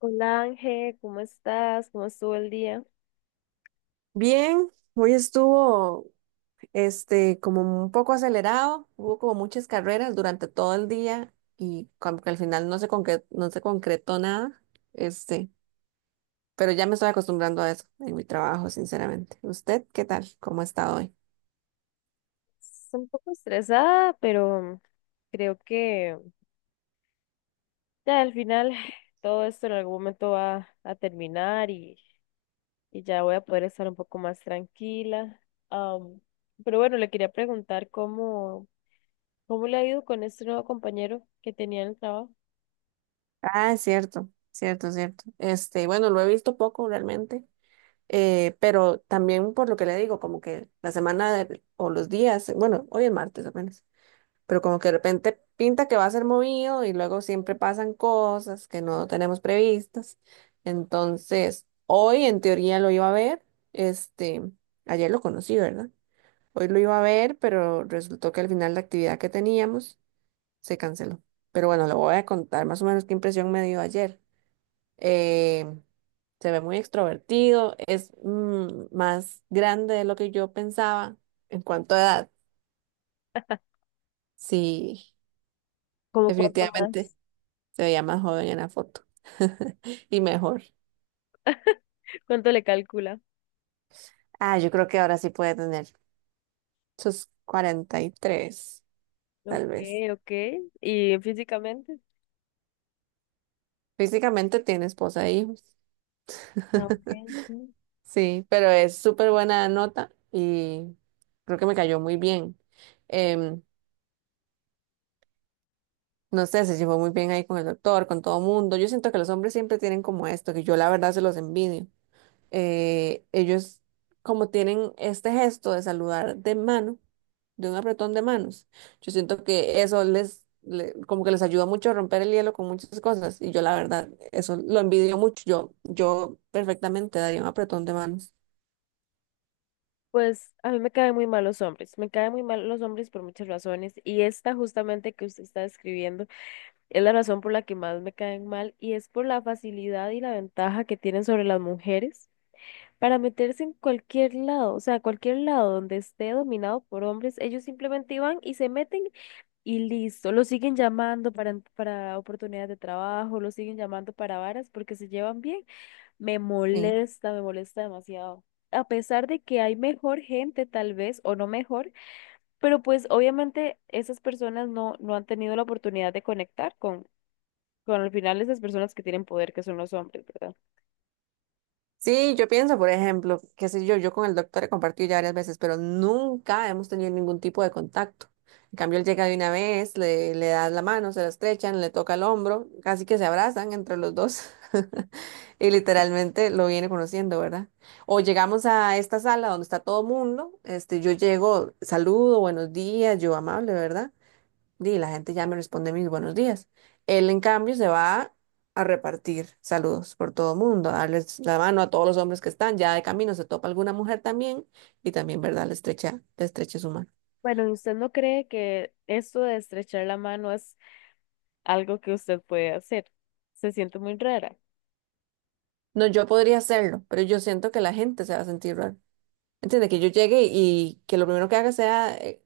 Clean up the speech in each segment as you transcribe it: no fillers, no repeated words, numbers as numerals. Hola Ángel, ¿cómo estás? ¿Cómo estuvo el día? Bien, hoy estuvo como un poco acelerado, hubo como muchas carreras durante todo el día y como que al final no se concretó nada. este, pero ya me estoy acostumbrando a eso en mi trabajo, sinceramente. ¿Usted qué tal? ¿Cómo ha estado hoy? Estoy un poco estresada, pero creo que ya al final todo esto en algún momento va a terminar y ya voy a poder estar un poco más tranquila. Am, pero bueno, le quería preguntar cómo le ha ido con este nuevo compañero que tenía en el trabajo. Ah, es cierto, cierto, cierto. Bueno, lo he visto poco realmente, pero también por lo que le digo, como que o los días, bueno, hoy es martes apenas. Pero como que de repente pinta que va a ser movido y luego siempre pasan cosas que no tenemos previstas. Entonces, hoy en teoría lo iba a ver. este, Ayer lo conocí, ¿verdad? Hoy lo iba a ver, pero resultó que al final la actividad que teníamos se canceló. Pero bueno, le voy a contar más o menos qué impresión me dio ayer. Eh, Se ve muy extrovertido, es más grande de lo que yo pensaba en cuanto a edad. Sí, ¿Cómo cuánto definitivamente. más? Se veía más joven en la foto. Y mejor. ¿Cuánto le calcula? Ah, yo creo que ahora sí puede tener. Sus 43, Ok, tal vez. ok. ¿Y físicamente? Físicamente tiene esposa e hijos. Ah, ok. Sí. Sí, pero es súper buena nota y creo que me cayó muy bien. Em, no sé, se llevó muy bien ahí con el doctor, con todo mundo. Yo siento que los hombres siempre tienen como esto, que yo la verdad se los envidio. Eh, ellos como tienen este gesto de saludar de mano, de un apretón de manos, yo siento que eso como que les ayuda mucho a romper el hielo con muchas cosas y yo la verdad, eso lo envidio mucho, yo perfectamente daría un apretón de manos. Pues a mí me caen muy mal los hombres, me caen muy mal los hombres por muchas razones y esta justamente que usted está describiendo es la razón por la que más me caen mal y es por la facilidad y la ventaja que tienen sobre las mujeres para meterse en cualquier lado, o sea, cualquier lado donde esté dominado por hombres, ellos simplemente van y se meten y listo, lo siguen llamando para oportunidades de trabajo, lo siguen llamando para varas porque se llevan bien. Me molesta demasiado. A pesar de que hay mejor gente tal vez, o no mejor, pero pues obviamente esas personas no han tenido la oportunidad de conectar con al final esas personas que tienen poder, que son los hombres, ¿verdad? Sí, yo pienso, por ejemplo, qué sé yo, yo con el doctor he compartido ya varias veces, pero nunca hemos tenido ningún tipo de contacto. En cambio, él llega de una vez, le das la mano, se la estrechan, le toca el hombro, casi que se abrazan entre los dos y literalmente lo viene conociendo, ¿verdad? O llegamos a esta sala donde está todo mundo, yo llego, saludo, buenos días, yo amable, ¿verdad? Y la gente ya me responde mis buenos días. Él, en cambio, se va a repartir saludos por todo el mundo, a darles la mano a todos los hombres que están. Ya de camino se topa alguna mujer también y también, ¿verdad? Le estrecha su mano. Bueno, ¿y usted no cree que esto de estrechar la mano es algo que usted puede hacer? Se siente muy rara. No, yo podría hacerlo, pero yo siento que la gente se va a sentir raro. Entiende que yo llegue y que lo primero que haga sea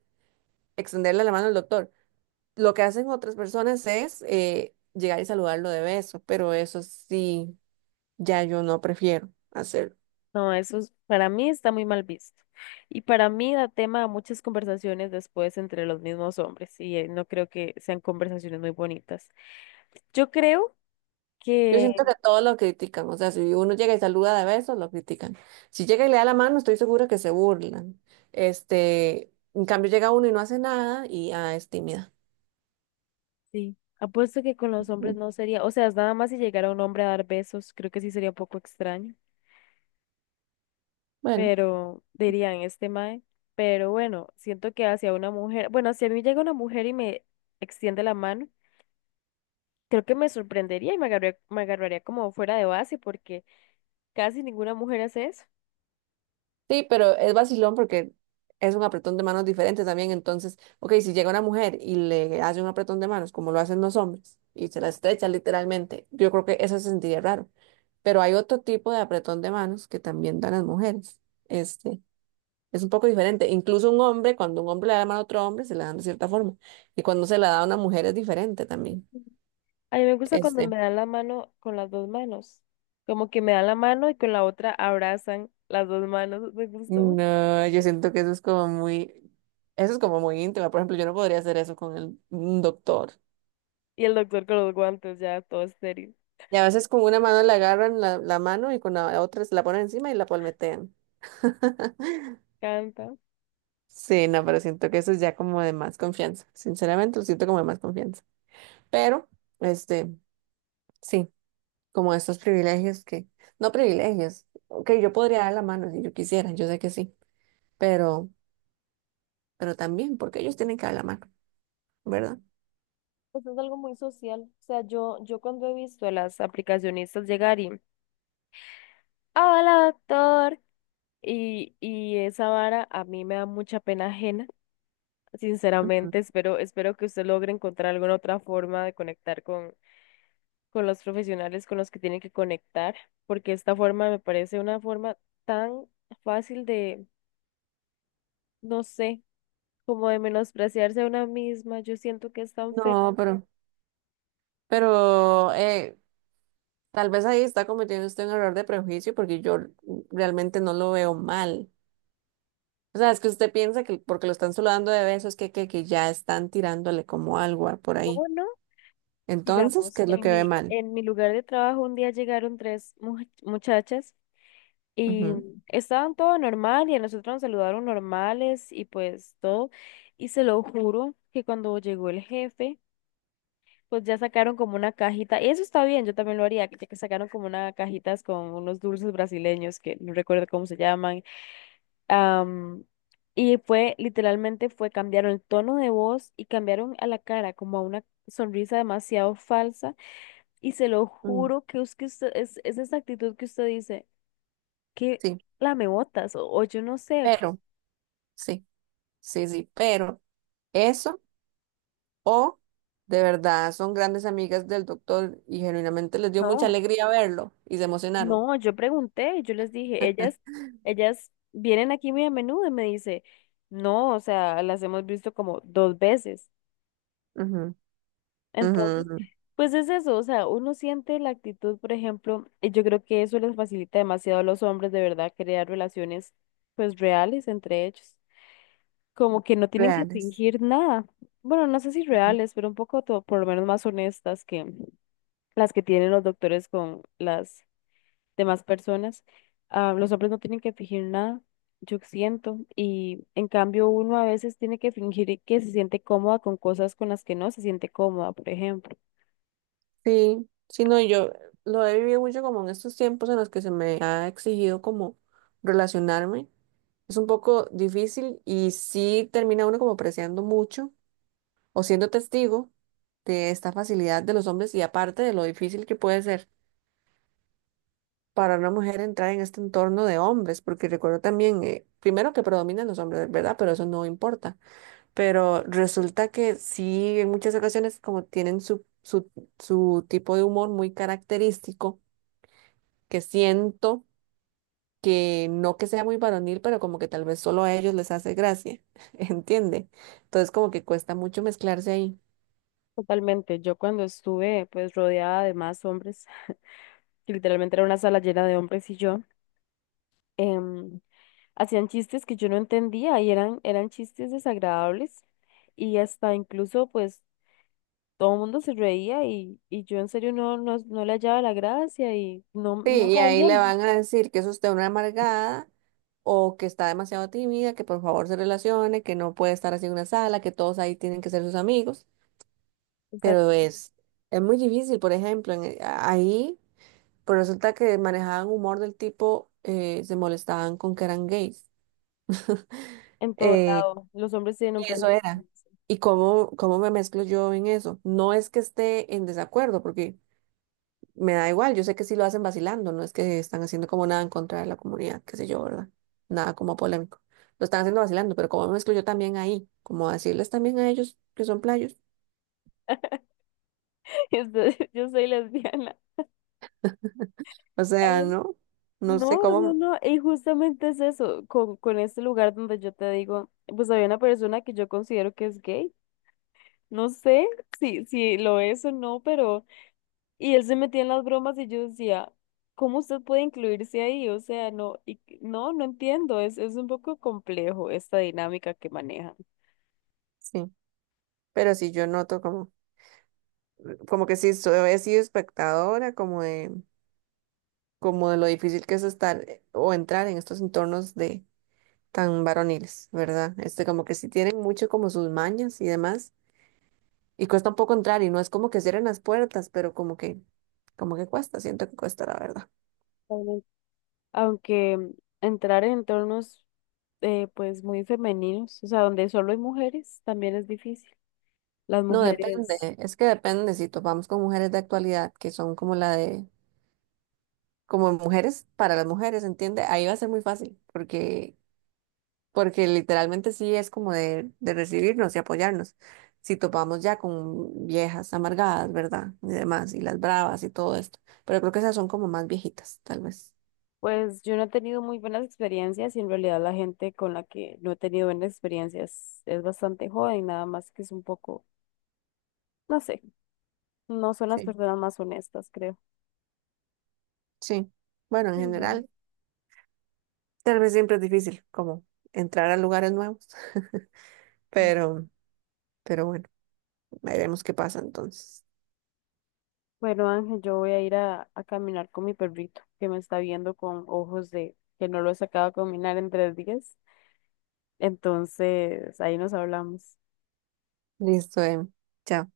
extenderle la mano al doctor. Lo que hacen otras personas es llegar y saludarlo de beso, pero eso sí, ya yo no prefiero hacerlo. No, eso es- para mí está muy mal visto. Y para mí da tema a muchas conversaciones después entre los mismos hombres, y no creo que sean conversaciones muy bonitas. Yo creo Yo que siento que todos lo critican, o sea, si uno llega y saluda de besos, lo critican. Si llega y le da la mano, estoy segura que se burlan. En cambio llega uno y no hace nada y ah, es tímida. sí. Apuesto que con los hombres Mm. no sería, o sea, es nada más si llegara un hombre a dar besos, creo que sí sería un poco extraño, Bueno, pero dirían este mae. Pero bueno, siento que hacia una mujer, bueno, si a mí llega una mujer y me extiende la mano, creo que me sorprendería y me agarraría como fuera de base porque casi ninguna mujer hace eso. sí, pero es vacilón porque es un apretón de manos diferente también. Entonces, ok, si llega una mujer y le hace un apretón de manos, como lo hacen los hombres, y se la estrecha literalmente, yo creo que eso se sentiría raro. Pero hay otro tipo de apretón de manos que también dan las mujeres. Este, Es un poco diferente. Incluso un hombre, cuando un hombre le da la mano a otro hombre, se la dan de cierta forma. Y cuando se la da a una mujer es diferente también. A mí me gusta cuando Este, me dan la mano con las dos manos, como que me dan la mano y con la otra abrazan las dos manos, me gusta mucho. no, yo siento que eso es como muy, eso es como muy íntimo. Por ejemplo, yo no podría hacer eso con un doctor. Y el doctor con los guantes, ya todo estéril. Y a veces con una mano le agarran la mano y con la otra se la ponen encima y la palmetean. Canta. Sí, no, pero siento que eso es ya como de más confianza. Sinceramente, lo siento como de más confianza. Pero, este, sí. Como estos no privilegios, ok, yo podría dar la mano si yo quisiera, yo sé que sí, pero, pero también, porque ellos tienen que dar la mano, ¿verdad? Pues es algo muy social. O sea, yo cuando he visto a las aplicacionistas llegar hola doctor, y esa vara a mí me da mucha pena ajena. Ujú. Sinceramente, espero que usted logre encontrar alguna otra forma de con los profesionales con los que tiene que conectar, porque esta forma me parece una forma tan fácil de, no sé, como de menospreciarse a una misma. Yo siento que es tan feo. No, pero, pero eh, tal vez ahí está cometiendo usted un error de prejuicio porque yo realmente no lo veo mal. O sea, es que usted piensa que porque lo están saludando de besos que ya están tirándole como algo por ¿Cómo ahí. no? Entonces, Digamos, ¿qué es lo que ve mal? en mi lugar de trabajo un día llegaron muchachas y Ujú, estaban todo normal y a nosotros nos saludaron normales y pues todo. Y se lo juro que cuando llegó el jefe, pues ya sacaron como una cajita. Y eso está bien, yo también lo haría, que sacaron como una cajitas con unos dulces brasileños que no recuerdo cómo se llaman. am, y fue, literalmente fue, cambiaron el tono de voz y cambiaron a la cara como a una sonrisa demasiado falsa y se lo mm, juro que es que usted, es esa actitud que usted dice, que sí, la me botas, o yo no sé, que- pero, sí, sí, pero eso. O de verdad son grandes amigas del doctor y genuinamente les dio mucha no, alegría verlo y se emocionaron. no, yo pregunté, yo les dije, ellas vienen aquí muy a menudo y me dice, no, o sea, las hemos visto como 2 veces. Ujú, ujú, Entonces, ujú. pues es eso, o sea, uno siente la actitud, por ejemplo, y yo creo que eso les facilita demasiado a los hombres de verdad crear relaciones pues reales entre ellos. Como que no tienen que Reales. fingir nada. Bueno, no sé si Ujú. reales, pero un poco to- por lo menos más honestas que las que tienen los doctores con las demás personas. Ah, los hombres no tienen que fingir nada, yo siento, y en cambio uno a veces tiene que fingir que se siente cómoda con cosas con las que no se siente cómoda, por ejemplo. Sí, sí, no, y yo lo he vivido mucho como en estos tiempos en los que se me ha exigido como relacionarme. Es un poco difícil y sí termina uno como apreciando mucho o siendo testigo de esta facilidad de los hombres y aparte de lo difícil que puede ser para una mujer entrar en este entorno de hombres, porque recuerdo también, primero que predominan los hombres, ¿verdad? Pero eso no importa. Pero resulta que sí, en muchas ocasiones como tienen su tipo de humor muy característico, que siento que no que sea muy varonil, pero como que tal vez solo a ellos les hace gracia, ¿entiende? Entonces como que cuesta mucho mezclarse ahí. Totalmente, yo cuando estuve pues rodeada de más hombres, que literalmente era una sala llena de hombres y yo. em, Hacían chistes que yo no entendía y eran chistes desagradables y hasta incluso pues todo el mundo se reía y yo en serio no le hallaba la gracia y Sí, no y ahí sabía, le van a decir que es usted una amargada o que está demasiado tímida, que por favor se relacione, que no puede estar así en una sala, que todos ahí tienen que ser sus amigos, o sea, pero es, es muy difícil, por ejemplo, ahí pues resulta que manejaban humor del tipo, se molestaban con que eran gays. en todo eh, lado, los hombres tienen un y eso problema con era. eso. Cómo me mezclo yo en eso? No es que esté en desacuerdo, porque... Me da igual, yo sé que sí lo hacen vacilando, no es que están haciendo como nada en contra de la comunidad, qué sé yo, ¿verdad? Nada como polémico. Lo están haciendo vacilando, pero como me excluyo también ahí, como decirles también a ellos que son playos. Entonces, yo soy lesbiana. O sea, Ay, no, no sé cómo, no, y justamente es eso, con este lugar donde yo te digo, pues había una persona que yo considero que es gay, no sé si lo es o no, pero... Y él se metía en las bromas y yo decía, ¿cómo usted puede incluirse ahí? O sea, no, y, no, no entiendo, es un poco complejo esta dinámica que manejan. sí, pero sí yo noto como que sí, soy he sido espectadora, como de lo difícil que es estar o entrar en estos entornos de tan varoniles, ¿verdad? Como que sí tienen mucho como sus mañas y demás. Y cuesta un poco entrar y no es como que cierren las puertas, pero como que cuesta, siento que cuesta la verdad. Totalmente. Aunque entrar en entornos pues muy femeninos, o sea, donde solo hay mujeres, también es difícil. Las No, depende, mujeres, es que depende si topamos con mujeres de actualidad que son como mujeres para las mujeres, ¿entiende? Ahí va a ser muy fácil, porque literalmente sí es de recibirnos y apoyarnos. Si topamos ya con viejas amargadas, ¿verdad? Y demás, y las bravas y todo esto. Pero creo que esas son como más viejitas, tal vez. pues yo no he tenido muy buenas experiencias y en realidad la gente con la que no he tenido buenas experiencias es bastante joven, nada más que es un poco, no sé, no son las Sí. personas más honestas, creo. Sí. Bueno, en Mm, general. Tal vez siempre es difícil como entrar a lugares nuevos, sí. pero, pero bueno, veremos qué pasa entonces. Bueno, Ángel, yo voy a ir a caminar con mi perrito que me está viendo con ojos de que no lo he sacado a caminar en 3 días. Entonces, ahí nos hablamos. Listo, chao.